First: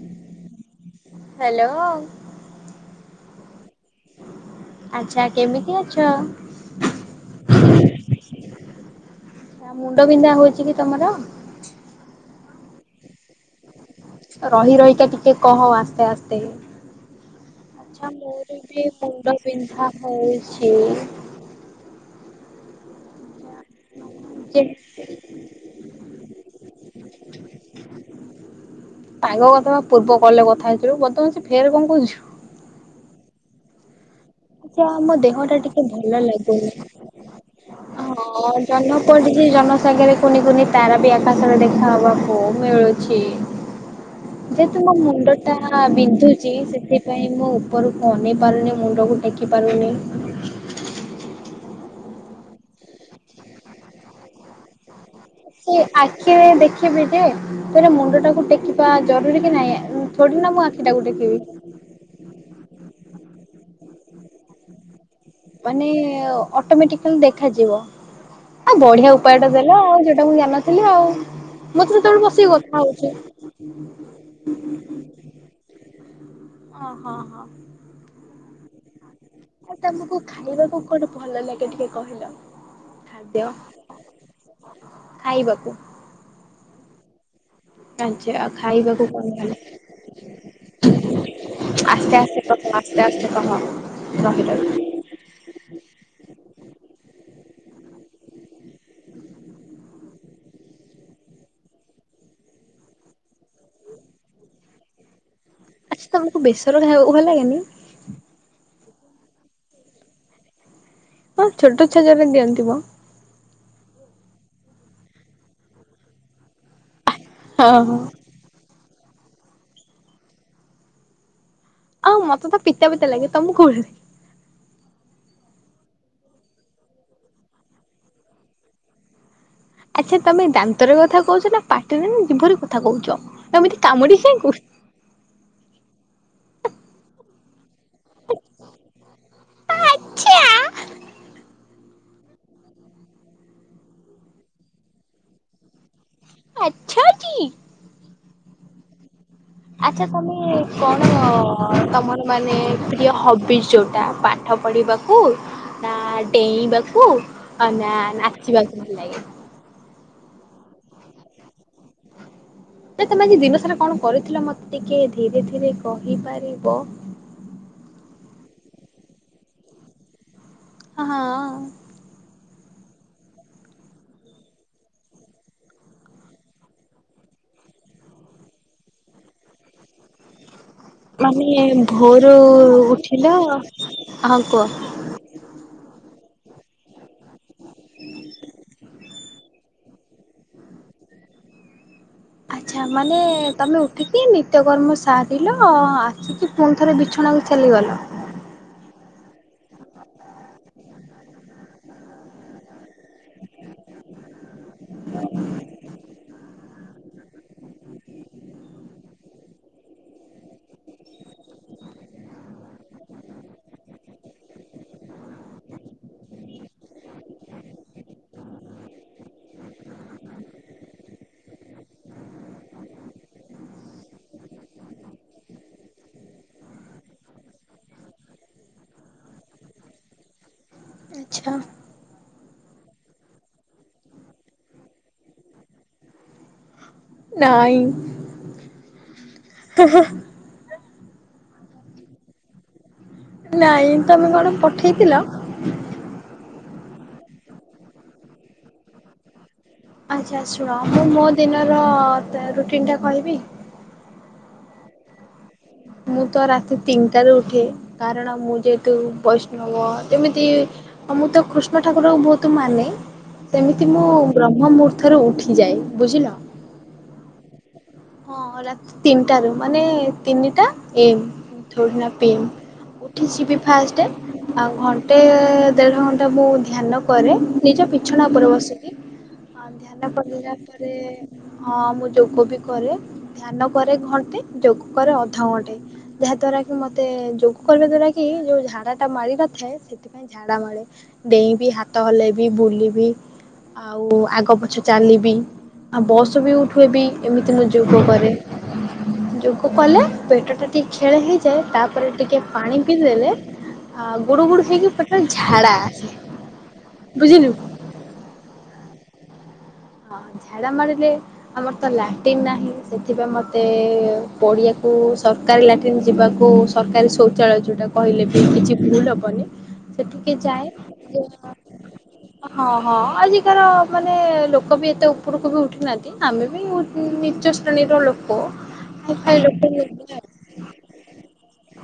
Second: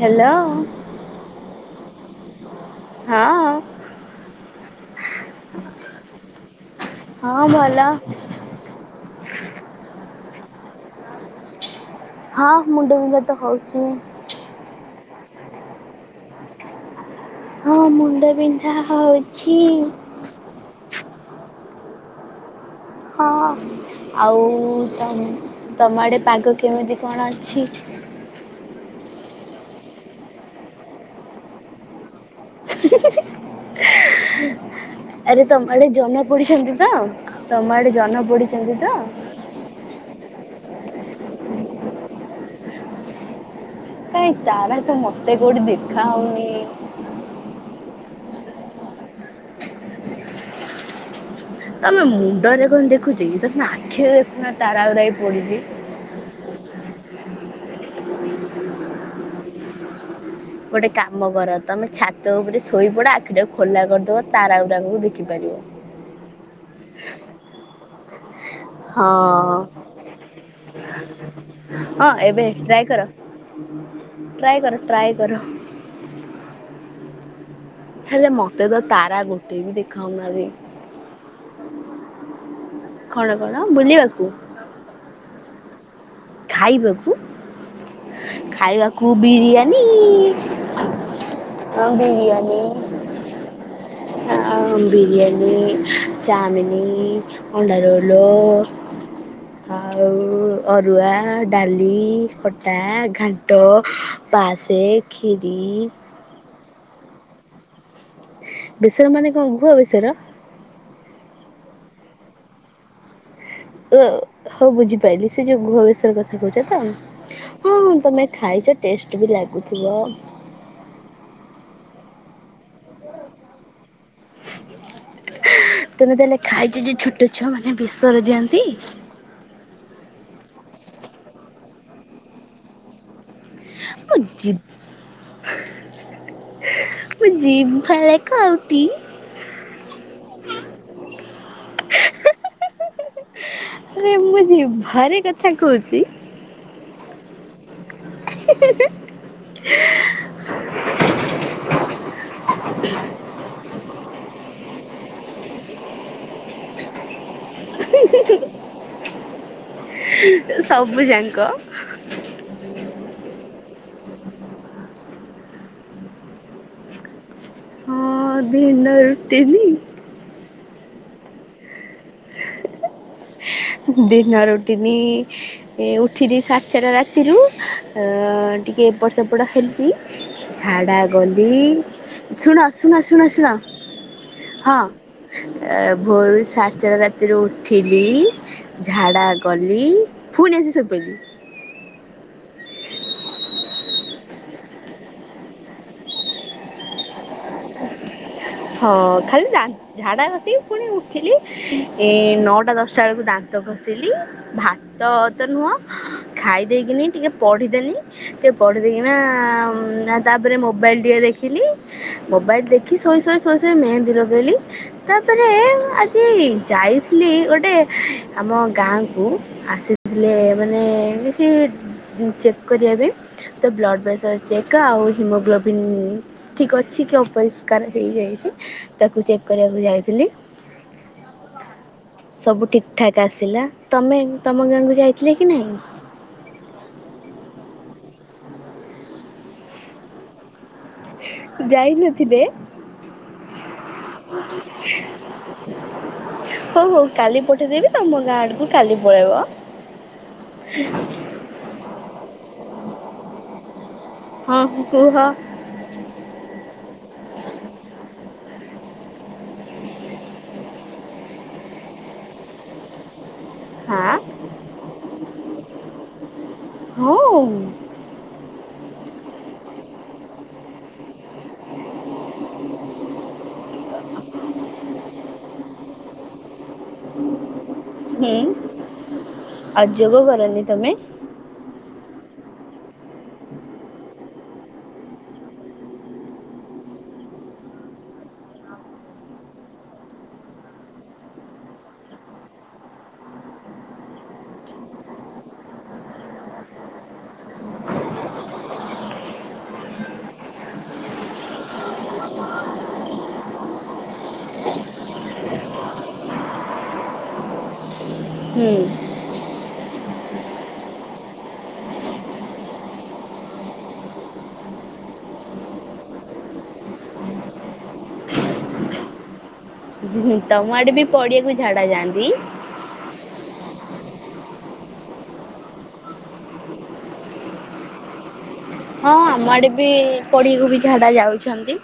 Hello hello. ହଁ। ଆଚ୍ଛା କେମିତି ଅଛ? ହଁ ଭଲ ଆ ମୁଣ୍ଡବିନ୍ଧା ହଉଛି କି ତମର? ହଁ ମୁଣ୍ଡବିନ୍ଧା ତ ହେଉଚି। ରହି ରହିକା ଟିକେ କହ ଆସ୍ତେ-ଆସ୍ତେ। ହଁ ମୁଣ୍ଡବିନ୍ଧା ହଉଛି। ଛି। ହଁ ଆଉ ତମ୍ ସାଙ୍ଗ ତମ ଆଡ଼େ ପାଗ କେମିତି କଣ ଅଛି? ପାଗ କଥା ବା ପୂର୍ବ କଲ୍ ରେ କଥା ହେଇଥିଲୁ [unintelligible] ଫେରେ କଣ କହୁଛୁ। [inaudible] ସେ ଆମ ଦେହ ଆରେ ଟା ତମ ଟିକେ ଆଡ଼େ ଜହ୍ନ ଭଲ ଲାଗୁନି, ପୋଡ଼ିଛନ୍ତି ତ ତମ ଆଡ଼େ ଜହ୍ନ ହଁ ପୋଡ଼ିଛନ୍ତି ତ ଜହ୍ନ ପଡ଼ି ଚି ଜହ୍ନ ସାଙ୍ଗେରେ କୁନି-କୁନି ତାରା ବି ଆକାଶରେ ଦେଖା ହବାକୁ ମିଳୁଛି। କାହିଁ ତାରା ଯେହେତୁ ତ ମୋ ମତେ ମୁଣ୍ଡ କୋଉଠି ଟା ଦେଖା ହଉନି ବିନ୍ଧୁଛି, ସେଥି ପାଇଁ ମୁଁ ଉପରକୁ ଅନେଇ ପାରୁନି, ମୁଣ୍ଡକୁ ଟେକି ପାରୁନି। ତମେ ମୁଣ୍ଡରେ କଣ ଦେଖୁଛ କି, ତମେ ଆଖିରେ ଦେଖୁନ ତାରାଗୁରା ଏଇ ସେ ଆଖିରେ ଦେଖିବି ଯେ, ମୁଣ୍ଡ ଟାକୁ ଟେକିବା ଜରୁରୀ କି ନାଇଁ? ଗୋଟେ କାମ କର ତମେ ଛାତ ଉପରେ ଶୋଇପଡ, ଆଖି ଟାକୁ ଖୋଲା କରିଦବ ତାର ଗୁରାକୁ ମାନେ ଅଟୋମେଟିକାଲି ଦେଖାଯିବ। ଆଉ ବଢିଆ ଉପାୟଟା ହଁ ଦେଲ ଆଉ, ଯୋଉଟା ମୁଁ ଜାଣିନଥିଲି ଆଉ। ମୁଁ ତ ହଁ ସେତବଳୁ ଏବେ ବସିକି କଥା ଟ୍ରାଏ କର ହଉଛି। ଟ୍ରାଏ କର-ଟ୍ରାଏ କର। ହଁ-ହଁ-ହଁ। ହେଲେ ମତେ ତ ତାରା ଗୋଟେ ବି ଆଉ ତମକୁ ଦେଖାହଉନାହାତି। ଖାଇବାକୁ କଣ ଭଲ ଲାଗେ ଟିକେ କହିଲ ଖାଦ୍ୟ କଣ-କଣ ବୁଲିବାକୁ? ଖାଇବାକୁ। ଖାଇବାକୁ, ଆଚ୍ଛା ଖାଇବାକୁ କଣ ଭଲ ବିରିୟାନୀ। ଆଁ ଆସ୍ତେ ଆସ୍ତେ ବିରିୟାନୀ କହ ଆସ୍ତେ ଆସ୍ତେ କହ ରହି ଆଁ ରହି ବିରିୟାନି, ଚାମିନୀ, ଅଣ୍ଡାରୋଲ ଆଉ ଅର୍ ରୁଆ, ଡାଲି, ଖଟା, ଘାଣ୍ଟ, ପାସେ, ଖିରି ଆଚ୍ଛା ତମୁକୁ ବେସର ଖାଇବାକୁ ଭଲ ଲାଗେନି? ବେସର ମାନେ କଣ! ! ! ! ! ! ! ! ! ! ବେସର? ହଁ ଛୋଟ ଛୁଆ [unintelligible] ଦିଅନ୍ତି ମ। ଓ ହଉ ବୁଝିପାରିଲି ସେ ଯୋଉ! ! ! ! ! ! ! ! ! ! ବେଶର କଥା କହୁଚ ତ, ହଁ ତମେ ଖାଇଚ ଟେଷ୍ଟ ବି ଲାଗୁଥିବ। ଆଉ ମତେ ତ ପିତା-ପିତା ଲାଗେ, ତମୁକୁ କୋଉ ଭଳିଆ ଲାଗେ? ତମେ ତାହେଲେ ଖାଇଚ ଯେ ଛୋଟ ଛୁଆ ମାନେ ବେସର ଦିଅନ୍ତି। ଆଚ୍ଛା ତମେ ଦାନ୍ତରେ କଥା କହୁଚ ନା ପାଟିରେ ନା ଜିଭରେ କଥା କହୁଚ? ମୁଁ ଜିଦ୍ ମୁ ଯି ଭଲ କାଉଟି? ଆଚ୍ଛା [unintelligible] ଆରେ ମୁଁ ଯ ଭାରି କଥା କହୁଛି। ଆଚ୍ଛା। କି? [inaudible] ଆଚ୍ଛା। ତମେ କଣ ତମର ମାନେ ପ୍ରିୟ ହବି ଯୋଉଟା ପାଠ ପଢିବାକୁ ନା ଡେଇଁବାକୁ ନା ନାଚିବାକୁ ଭଲ ଲାଗେ। ସବୁ ଯାଙ୍କ। ନା ତମେ ଦିନ ସାରା କଣ କରିଥିଲ ମତେ ଟିକେ ଧୀରେ ଧୀରେ କହିପାରିବ? ହଁ ଦିନି ରୁଟିନି। ହଁ। ଦିନ ରୋଟିନି ଉଠିଲି ସାତଟା ରାତିରୁ ଅ ଟିକେ ଏପଟ ସେପଟ ହେଲି। ଝାଡା ମାନେ ଗଲି ଭୋରୁ ଶୁଣ ଶୁଣ ଶୁଣ ଉଠିଲ ଶୁଣ ହଁ। ଅ ଭୋରୁ ଷା ଚାର ରାତିରୁ ଉଠିଲି ଝାଡ଼ା ଗଲି ପୁଣି ଆସି ସୋଇପଡିଲି। ଆଛା ମାନେ ତମେ ଉ ଟିକି ନିତ୍ୟକର୍ମ ସାରିଲ ଆସିକି ପୁଣି ଥରେ ବିଛଣାକୁ ଚାଲିଗଲ। ହଁ ଖାଲି ଝାଡା ବସି ପୁଣି ଉଠିଲି ଏ ନଅଟା ଦଶ ଷା ବଳକୁ ଦାନ୍ତ ଘଷିଲି ଭାତ ତ ନୁହଁ ଖାଇ ଦେଇେଇକିନି ଟିକେ ପଢ଼ିଦେନି ଟିକେ ପଢ଼ିଦେଇକିନା ତାପରେ ମୋବାଇଲ ଟିକେ ଦେଖିଲି। ମୋବାଇଲ ଦେଖି ଶୋଇ ଶୋଇ ଶୋଇ ଶୋଇ ମେହେନ୍ଦୀ ଲଗେଇଲି। ତାପରେ ଆଜି ଯାଇଥିଲି ଗୋଟେ ଆମ ଗାଁକୁ। ଆସିଥିଲେ ମାନେ କିଛି ଚେକ୍ କରିବା ବି ତ ବ୍ଲଡ଼୍ ପ୍ରେସର ଚେକ୍ ଆଉ ହିମୋଗ୍ଲୋବନ୍ ଠିକ୍ ଅଛି କି ଅପରିଷ୍କାର ହେଇଯାଇଛି ତାକୁ ଚେକ୍ କରିବାକୁ ଯାଇଥିଲି। ଆଚ୍ଛା। ସବୁ ଠିକଠାକ୍ ଆସିଲା। ତମେ ତମ ଗାଁକୁ ଯାଇଥିଲେ କି ନାହିଁ? ନାଇଁ। ଯାଇନଥିଲେ? ନାଇଁ ତମେ କଣ ପଠେଇଥିଲ? ହଉ ହଉ କାଲି ପଠେଇଦେବି ତମ ଗାଁ ଆଡକୁ କାଲି ପଳେଇବ। ଆଚ୍ଛା ଶୁଣ ମୁଁ ମୋ ଦିନର ରୁଟିନ୍ ଟା କହିବି? ହଁ କୁହ। ମୁଁ ତ ରାତି ତିନିଟାରୁ ଉଠେ କାରଣ ମୁଁ ଯେହେତୁ ବୈଷ୍ଣବ ଯେମିତି ଆଉ ମୁଁ ତ କୃଷ୍ଣ ଠାକୁରଙ୍କୁ ବହୁତ ମାନେ। ସେମିତି ମୁଁ ହଁ ବ୍ରହ୍ମ ମୁହୂର୍ତ୍ତରୁ ଉଠିଯାଏ ବୁଝିଲ। ହଁ। ହଁ ରାତି ତିନିଟ ର ମାନେ ତିନିଟା ଏମ୍ ପିଇମ। ଉଠିଯିବି ଫାଷ୍ଟ। ଆଉ ଘଣ୍ଟେ ଦେଢ ଘଣ୍ଟା ମୁହୁ ଧ୍ୟାନ କରେ ନିଜ ପି ବିଛଣା ହୁଁ ଉପରେ ବସିଲି ଆଉ ଧ୍ୟାନ ଯୋଗ କଲା କରନି ତମେ? ପରେ ହଁ ମୁଁ ଯୋଗ ବି କରେ ଧ୍ୟାନ କରେ ଘଣ୍ଟେ ଯୋଗ କରେ ଅଧ ଘଣ୍ଟେ। ଯାହା ଦ୍ଵାରା କି ମତେ ଯୋଗ କରିବା ଦ୍ଵାରା କି ଯୋଉ ଝାଡା ଟା ମାର ନଥାଏ ସେଥିପାଇଁ। ସେ ଝାଡା ମାଡେ ଡେଇଁବି ହାତ ହଲେ ବି ବୁଲିବି। ଆଉ ଆଗ ପଛ ଚାଲିବି ଆଉ ବସ ବି ଉଠୁଏବି। ଏମିତି ମୁଁ ଯୋଗ କରେ। ଯୋଗ କଲେ ପେଟ ଟା ଟିକେ ଖେଳି ହେଇଯାଏ ତାପରେ ଟିକେ ପାଣି ପିଇ ଦେଲେ ଆ ଗୁଡୁ ଗୁଡ଼ୁ ହେଇକି ପେଟ ରେ ଝାଡା ବୁଝିଲୁ ହୁଁ। ହଁ ଝାଡ଼ା ମାଡିଲେ ଆମର ତ ଲାଟିନ୍ ନାହିଁ ସେଥିପାଇଁ ମତେ ପଡିଆକୁ ସ ସରକାରୀ ଲାଟ୍ରନ୍ ଯିବାକୁ ସରକାରୀ ଶୌଚାଳୟ ଯୋଉଟା କହିଲେ ବି କିଛି ଭୁଲ ହବନି। ସେଠିକେ ହୁଁ ଯାଏ ତମ ଆଡେ ବି ପଡିଆକୁ ଝାଡା ଯାଆନ୍ତି। [unintelligible] ହଁ ହଁ ଆଜିକାର ମାନେ ଲୋ ଲୋକ ବି ଏତେ ଉପରକୁ ବି ଉଠି ନାହାନ୍ତି ଆମେ ବି ନିଚ ଶ୍ରେଣୀର ଲୋକ ହଁ ଫାଇ ଆମ ଆଡେ ଲୋକ ବି ନୁହେଁ। ପଡିକୁ ବି ଝାଡା ଯାଉଛନ୍ତି।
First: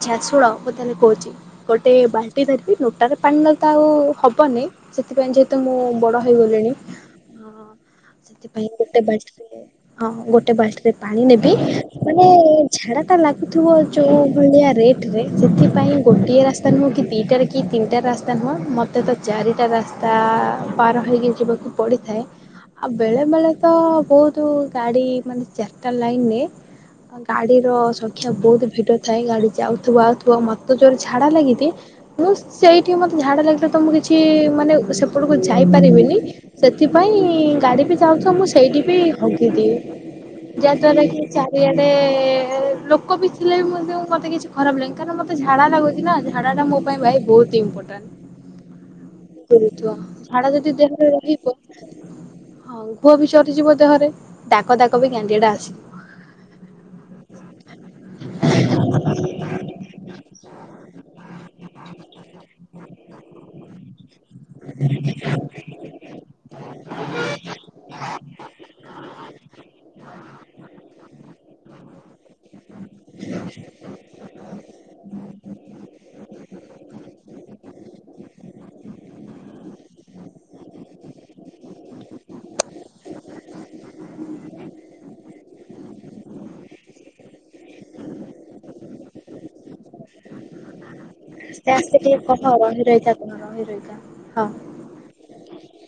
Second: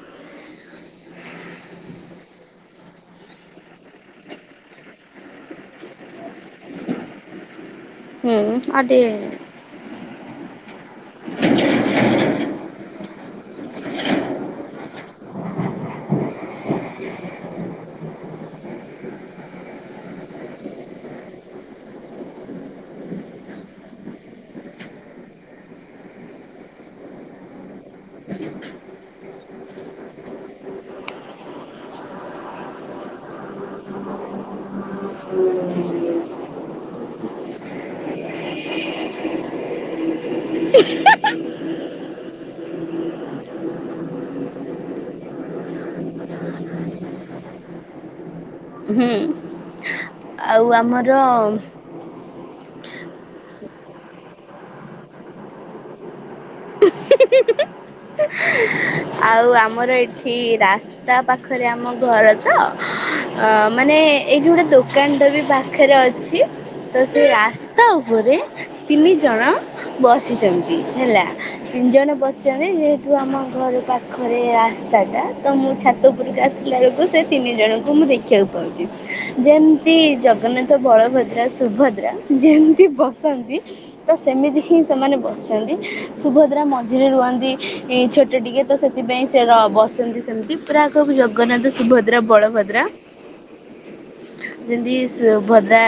ଆଛା ଶୁଳ ମୁଁ ତାହେଲେ କହୁଛି ଗୋଟେ ବାଲ୍ଟି ଧରିବି ନୋଟା ରେ ପାଣି ନେଲେ ତ ଆଉ ହବନି ସେଥିପାଇଁ ଯେହେତୁ ମୁଁ ବଡ ହେଇଗଲିଣି ହୁଁ ସେଥିପାଇଁ ଆଉ ଟିକେ ଗୋଟେ ବାଟରେ ହଁ ଗୋଟେ ବାଲ୍ଟିରେ ପାଣି ନେବି ମାନେ ଝାଡା ଟା ଲାଗୁଥିବ ଯେଉଁ ଭଳିଆ ରେଟରେ ସେଥିପାଇଁ ଗୋଟିଏ ରାସ୍ତା ନୁହେଁ କି ଦିଟାରେ କି ତିନିଟା ରାସ୍ତା ନୁହେଁ ମୋତେ ତ ଚାରିଟା ରାସ୍ତା ପାର ହୋଇକି ଯିବାକୁ ପଡ଼ିଥାଏ। ଆଉ ବେଳେ ବେଳେ ତ ବହୁତ ଗାଡି ମାନେ ଚାରିଟା ଲାଇନରେ ଗାଡିର ସଂଖ୍ୟା ବହୁତ ଭିଡ ଥାଏ ଗାଡି ଯାଉଥିବ ଆଉଥିବ ମତେ ଜୋରରେ ଝାଡା ଲାଗିଛି ମୁଁ ସେଇଠିକି ମତେ ଝାଡା ଲାଗିଲେ ତ ମୁଁ କିଛି ମାନେ ସେପଟକୁ ଯାଇପାରିବିନି ସେଥିପାଇଁ ଗାଡି ବି ଯାଉଥିବ ମୁଁ ସେଇଠି ବି ହଗିଦିଏ। ଯାହାଦ୍ୱାରା କି ଚାରିଆଡେ ଲୋକ ବିି ଥିଲେ ବି ମୋତେ କିଛି ଖରାପ ଲାଗେ କାରଣ ମତେ ଝାଡା ଲାଗୁଛି ନା ଝାଡା ଟା ମୋ ପାଇଁ ଭାଇ ବହୁତ ହୁଁ ଇମ୍ପୋଟାଣ୍ଟ। [unintelligible] ଝାଡା ଆଉ ଯଦି ଦେହରେ ରହି ଆମର ହଁ ଘୁହ ବି ଚରିଯିବ ଦେହରେ ଡାକ ଦାକ ବି ଗାଣ୍ଡି ଟା ଆସିବ [inaudible] [inaudible] ଆଉ ଆମର ଏଠି ରାସ୍ତା ପାଖରେ ଆମ ଘର ତ ଅ ମାନେ ଏଇଠି ଗୋଟେ ଦୋକାନଟେ ବି ପାଖରେ ଅଛି। ତ ସେ ରାସ୍ତା ଉପରେ ତିନି ଜଣ ବସିଛନ୍ତି ହେଲା ତିନି ଜଣ ବସିଛନ୍ତି ଯେହେତୁ ଆମ ଘର ପାଖ ପାଖରେ ରାସ୍ତା ଟା ତ ମୁଁ ଛାତ ଉପୁରକୁ ଆସିଲା ବେଳକୁ ସେ ତିନି ଜଣଙ୍କୁ ମୁଁ ଦେଖିବାକୁ ପାଉଛି। ଯେମତି ଜଗନ୍ନାଥ ବଳଭଦ୍ରା ସୁଭଦ୍ରା ଯେମତି ବସନ୍ତି ତ ସେମିତି ହିଁ ସେମାନେ ବସିଛନ୍ତି ସୁଭଦ୍ରା ମଝିରେ ରୁହନ୍ତି ଛୋଟ ଟିକେ ତ ସେଥିପାଇଁ ସେ ର ବସିଛନ୍ତି ସେମିତି ପୁରା ଆସ୍ତେ ଜଗନ୍ନାଥ ଆସ୍ତେ ଟିକେ ସୁଭଦ୍ରା କହ ରହି ବଳଭଦ୍ରା ରହିକା କହ ରହି ରହିକା ହଁ। ଯେମିତି ସୁଭଦ୍ରା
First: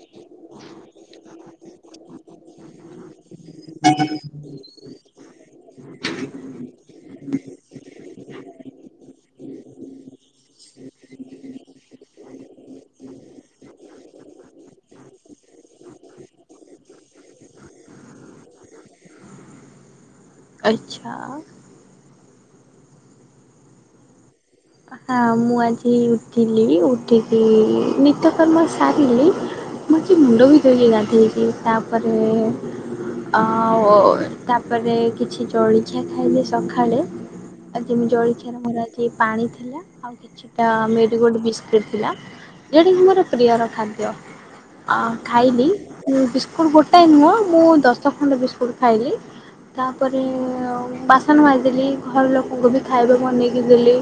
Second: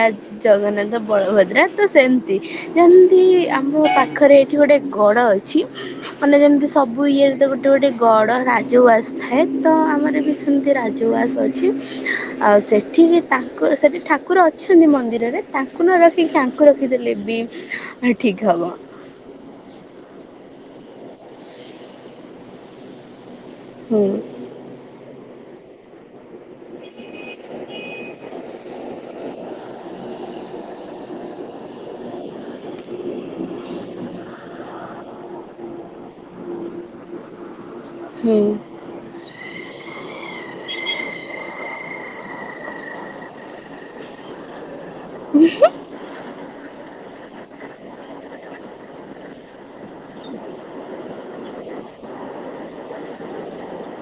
ଜଗନ୍ନାଥ ବଳଭଦ୍ରା ତ ସେମତି ଯେମିତି ଆ ମୋ ପାଖରେ ଏଇଠି ଗୋଟେ ଗଡ଼ ଅଛି ମାନେ ଯେମିତି ସବୁ ଇଏରେ ଗ ଗୋଟେ ଗଡ଼ ରାଜୱାସ ଥାଏ ତ ଆମର ବି ସେମିତି ରାଜୱାସ ଅଛି ଆଉ ସେଠିକି ତାଙ୍କ ସେଠି ଠାକୁର ଅଛନ୍ତି ମନ୍ଦିରରେ ତାଙ୍କୁ ନ ରଖିକି ତାଙ୍କୁ ରଖିଦେଲେ ବି ଆ ଠିକ୍ ହବ। ଆଚ୍ଛା। ହୁଁ। ହଁ ମୁଁ ଆଜି ଉଠିଲି ଉଠିକି ନିତକର୍ମ ସାରିଲି ମୁଁ ଆଜି ମୁଣ୍ଡ ବି ଧୋଇଲି ଗାଧେଇକି ତାପରେ ଆଉ ତାପରେ କିଛି ଜଳଖିଆ ଖାଇଲି ସକାଳେ ଆ ଜଳିଖିଆ ହୁଁ ଆଜି ମୋର ପାଣି ଥିଲା ଆଉ କିଛିଟା ମେରିଗୋଲ୍ଡ ବିସ୍କୁଟ ଥିଲା ଯେଉଁଟାକି ମୋର ପ୍ରିୟର ଖାଦ୍ୟ ଅ ଖାଇଲି ବିସ୍କୁଟ ଗୋଟାଏ ନୁହଁ ମୁଁ ଦଶ ଖଣ୍ଡ ବିସ୍କୁଟ ଖାଇଲି। ତାପରେ ବାସନ ମାଜିଦେଲି ଘର ଲୋକଙ୍କୁ ବି ଖାଇବାକୁ ବନେଇକି ଦେଲି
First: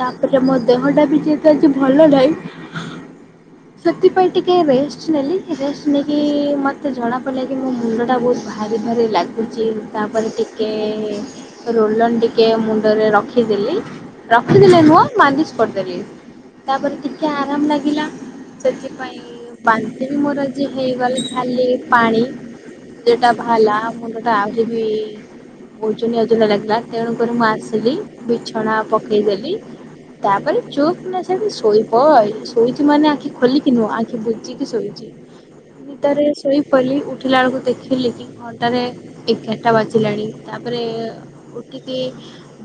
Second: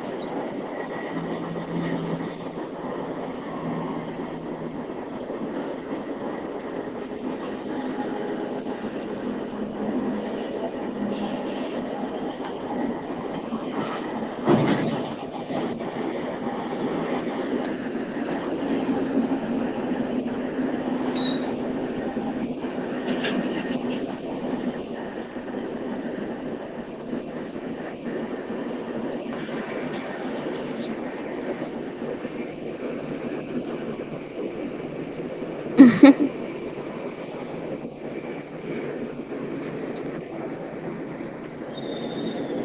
ତାପରେ ମୋ ଦେହ ଟା ବି ଯେହେତୁ ଆଜି ଭଲ ନାହିଁ [inaudible] ସେଥିପାଇଁ ଟିକେ ରେଷ୍ଟ ନେଲି ରେଷ୍ଟ ନେଇକି ମୋତେ ଜଣାପଡ଼ିଲା କି ମୋ ମୁଣ୍ଡଟା ବହୁତ ଭାରି ଭାରି ଲାଗେ ଗୁଛି ତାପରେ ଟିକେ ରୋଲନ୍ ଟିକେ ମୁଣ୍ଡରେ ରଖିଦେଲି ରଖିଦେଲେ ନୁହେଁ ମାଲିସ୍ କରିଦେଲେ ତାପରେ ଟିକେ ଆରାମ ଲାଗିଲା ସେଥିପାଇଁ ବାନ୍ତି ବି ମୋର ଆଜିହେଇଗଲେ ଖାଲି ପାଣି ସେଟା ଭଲା ମୁଁଟ ଆଲେ ବି ଓଜନିଆ ଅଜନିଆ ଲାଗିଲା ତେଣୁକରି ମୁଁ ଆସିଲି ବିଛଣା ପକେଇଦଲି ତାପରେ ଚୁପ କିନା ସେଠି ଶୋଇବ ଶୋଇଛି ମାନେ ଆଖି ଖୋଲିକି ନୁହଁ ଆଖି ବୁଝିକି ଶୋଇ ନିଦାରେ ଶୋଇ ପଇଲି ଉଠିଲା ବେଳକୁ ଦେଖିଲି କି ଘଣ୍ଟାରେ ଏଗାରଟା ବାଜିଲାଣି ତାପରେ ଉଠିକି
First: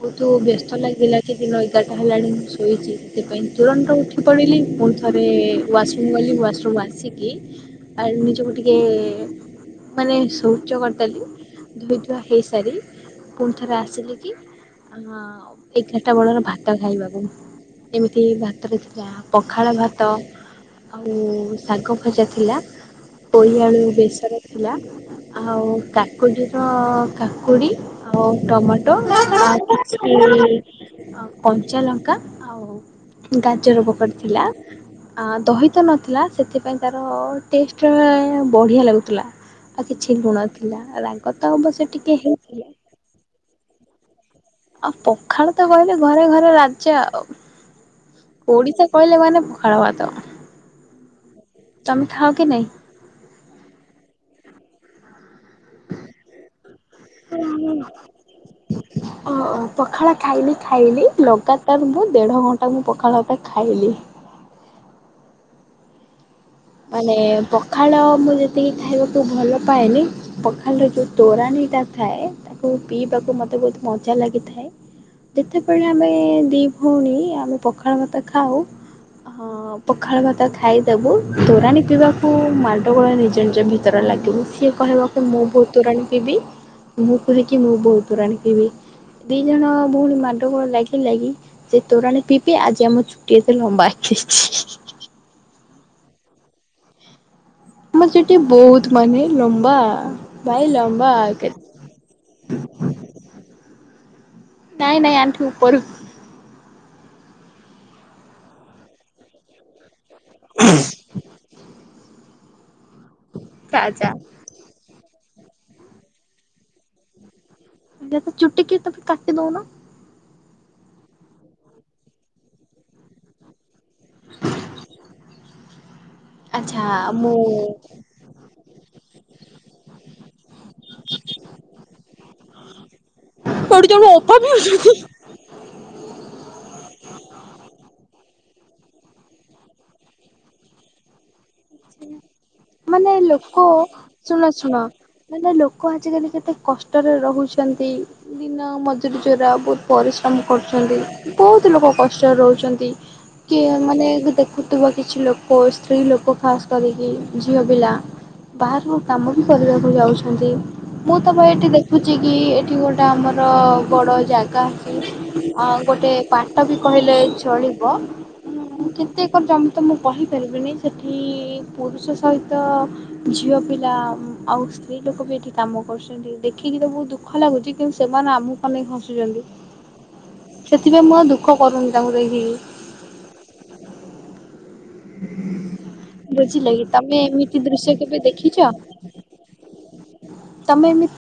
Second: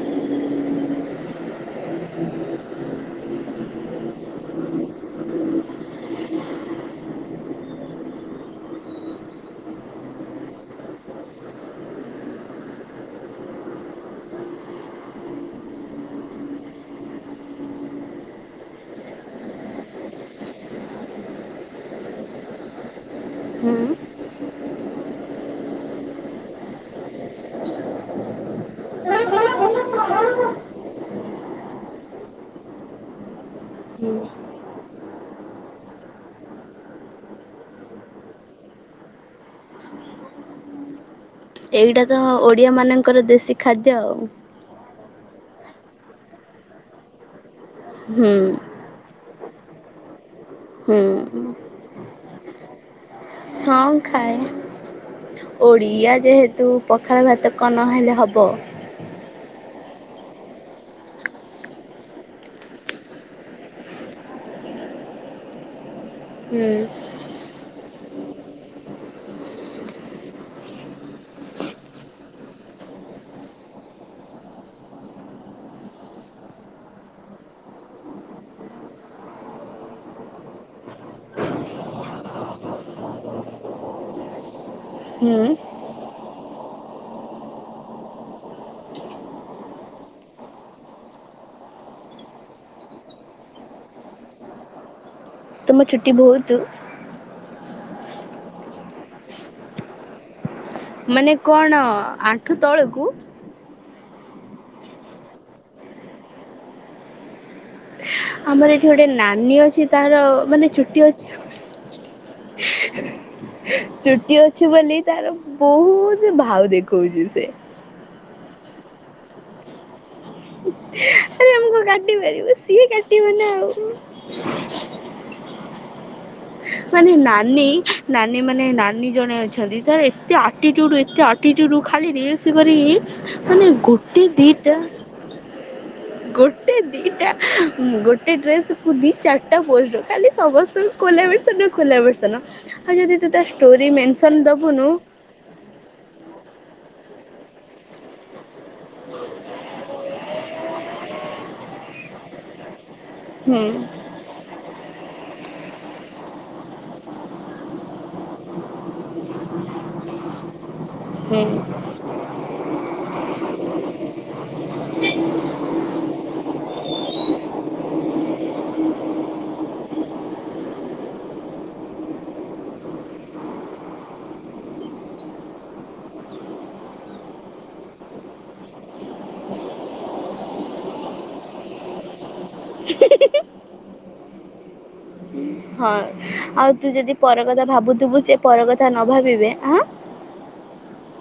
ବହୁତ ବ୍ୟସ୍ତ ଲାଗିଲା କି ଦିନ ଏଗାରଟା ହେଲାଣି ମୁଁ ଶୋଇଛି ସେଥିପାଇଁ ତୁରନ୍ତ ଉଠି ପଡ଼ିଲି ମୁଁ ଥରେ ୱାସରୁମ୍ ଗଲି ୱାସମ୍ ଆସିକି ଆ ନିଜକୁ ଟିକେ ମାନେ ଶୌଚ କରିଦଲି ଧୋଇଧୁଆ ହେଇସାରି ପୁଣି ଥରେ ଆସିଲେ କି ଅ ଏଗା ରଟ ଚାଟା ବଳର ଭାତ ଖାଇବାକୁ ଏମିତି ଭାତରେ ଥିଲା ପଖାଳ ଭାତ ଆଉ ଶାଗ ଭଜା ଥିଲା ପୋଇ ହୁଁ ଆଳୁ ବେସର ଥିଲା ଆଉ କାକୁଡିର କାକୁଡି ଆଉ ଟମାଟୋ ଆ କଞ୍ଚାଲଙ୍କା ଆଉ ଗାଜର ହୁଁ ପକାରଥିଲା ଆ ଦହିତ ନଥିଲା ସେଥିପାଇଁ ତାର ଟେଷ୍ଟ ବଢ଼ିଆ ଲାଗୁଥିଲା ଆଉ କିଛି ଲୁଣଥିଲା ରା ଏଇଟା ତ ଓଡିଆ ମାନଙ୍କର ଦେଶୀ ଖାଦ୍ୟ ଆଉ ଆଉ ପଖାଳ ତ କହିଲେ ଘରେ ଘରେ ରାଜା ଆଉ ହୁଁ ଓଡିଶା କହିଲେ ମାନେ ପଖାଳ ଭାତ ହୁଁ ତମେ ଖାଅ କି ନାଇଁ? ହଁ ଖାଏ ଓଡ଼ିଆ ଯେହେତୁ ପଖାଳ ଭାତକ ନ ହେଲେ ହବ ଅ ପଖାଳ ଖାଇଲି ଖାଇଲି ଲଗାତାର ମୁଁ ଦେଢ ଘଣ୍ଟା ମୁଁ ପଖାଳଟା ଖାଇଲି ହୁଁ ମାନେ ପଖାଳ ମୁଁ ଯେତିକି ଖାଇବାକୁ ଭଲ ପାଏନି ପଖାଲ ର ଯୋଉ ତୋରାଣୀ ଟା ଥାଏ ତାକୁ ପିଇବାକୁ ମତେ ବହୁତ ମଜା ଲାଗିଥାଏ ଯେତେବେଳେ ଆମେ ଦିଇ ଭଉଣୀ ଆମେ ପଖାଳ ଭାତ ଖାଉ ହଁ ପଖାଳ ଭାତ ଖାଇଦବୁ ତୋରାଣି ପିଇବାକୁ ମାଡଗୋଳ ନିଜ ନିଜ ଭିତରେ ଲାଗିବ ସିଏ କହିବାକୁ ମୁଁ ହୁଁ ବହୁତ ତୋରାଣି ପିଇବି ମୁଁ କୁହେକି ମୁଁ ବହୁତ ତୋରାଣି ପିଇବି ଦି ଜଣ ଭଉଣି ମାଣ୍ଡଗୋଳ ଲାଗି ଲାଗି ସେ ତୋରଣେ ପିପି ଆଜି ଆମର ଛୁଟି ଏତ ଲମ୍ବା ଆସିଛି ତମ ଛୁଟି ବହୁତ ମୋ ଚୁଟି ବହୁତ ମାନେ ଲମ୍ବା ଭାଇ ଲମ୍ବା ମାନେ କଣ ଆଣ୍ଠୁ ତଳକୁ ନାଇଁ ନାଇଁ ଆଣ୍ଠୁ ଉପର ଆମର ଏଠି ଗୋଟେ ନାନୀ ଅଛି ତାର ମାନେ ଚୁଟି ଅଛି ହେଁ ଆଚ୍ଛା ଚୁଟି ଅଛି ବୋଲି ତାର ବହୁତ ଭାଉ ଦେଖଉଛି ସେ ଯେତେ ଚୁଟି କି ତ କାଟି ଦଉ ନ ଆରେ ଆମ କଣ କାଟି ପାରିବୁ ସିଏ କାଟିବ ନା ଆଉ ଆଚ୍ଛା ମାନେ ନାନୀ ମୁଁ ନାନୀମାନେ ନାନୀ ଜଣେ ଅଛନ୍ତି ତାର ଏତେ ଆଟିଟ୍ୟୁଡ଼ ଏତେ ଆଟିଟ୍ୟୁଡ଼ ଖାଲି ରିଲ୍ସ କରିି ମାନେ ଗୋଟେ ଦିଟା ଗୋଟେ ଦିଟା ଗୋଟେ ଡ୍ରେସ୍କୁୁ କୁ ଦି ଚାରିଟା ପୋଷ୍ଟ ଖାଲି ସମସ୍ତଙ୍କୁ କଲାବେଳେ ସେ ଖୋଲା ବେର୍ଷନ ଆଉ ମାନେ ଯଦି ତୁ ତା ଷ୍ଟୋରି ମେନ୍ସନ୍ ଦେବୁନୁ ନହଲେ ଲୋକ ଆଜିକାଲି କେତେ କଷ୍ଟରେ ରହୁଛନ୍ତି ଦିନ ମଜୁରୀ ଜୋରା ବହୁତ ପରିଶ୍ରମ କରୁଛନ୍ତି ବହୁତ ଲୋକ କଷ୍ଟରେ ରହୁଛନ୍ତି। ହୁଁ କି ମାନେ ଦେଖୁଥିବା କିଛି ଲୋକ ସ୍ତ୍ରୀ ଲୋକ ଖାସ୍ କରିକି ଝିଅ ପିଲା ବାହାରକୁ କାମ ବି କରିବାକୁ ଯାଉଛନ୍ତି। ମୁଁ ତ ହୁଁ ଭାଈ ଏଠି ଦେଖୁଛିି ଅଛି କି ଏଠି ଗୋଟେ ଆମର ବଡ଼ ଜାଗା ଅଛି ଆଁ ଗୋଟେ ବାଟ ବି କହିଲେ ଚଳିବ, ଉଁ କେତେ ଏକର ଜମି ତ ମୁଁ କହିପାରିବିନି ସେ କି ପୁରୁଷ ସହିତ ଝିଅ ପିଲା ଆଉ ସ୍ତ୍ରୀ ଲୋକ ବି ଏଠି କାମ କରୁଛନ୍ତି। ଦେଖିକି ତ ବହୁତ ଦୁଃଖ ଲାଗୁଛି କିନ୍ତୁ ସେମାନେ ଆମକୁ ଅନେଇକି ହସୁଛନ୍ତି। ସେଥିପାଇଁ ମୁଁ ଆଉ ଦୁଃଖ କରୁନି ତାଙ୍କୁ ଦେଖୀକି। ହଁ ବୁଝିଲେ ଆଉ କି ତୁ ଯଦି ତମେ ପର ଏମିତି କଥା ଦୃଶ୍ୟ କେବେ ଭାବୁଥିବୁ ସେ ଦେଖିଛ ପର କଥା ନ ଭାବିବେ ଆଁ ତମେ ଏମିତି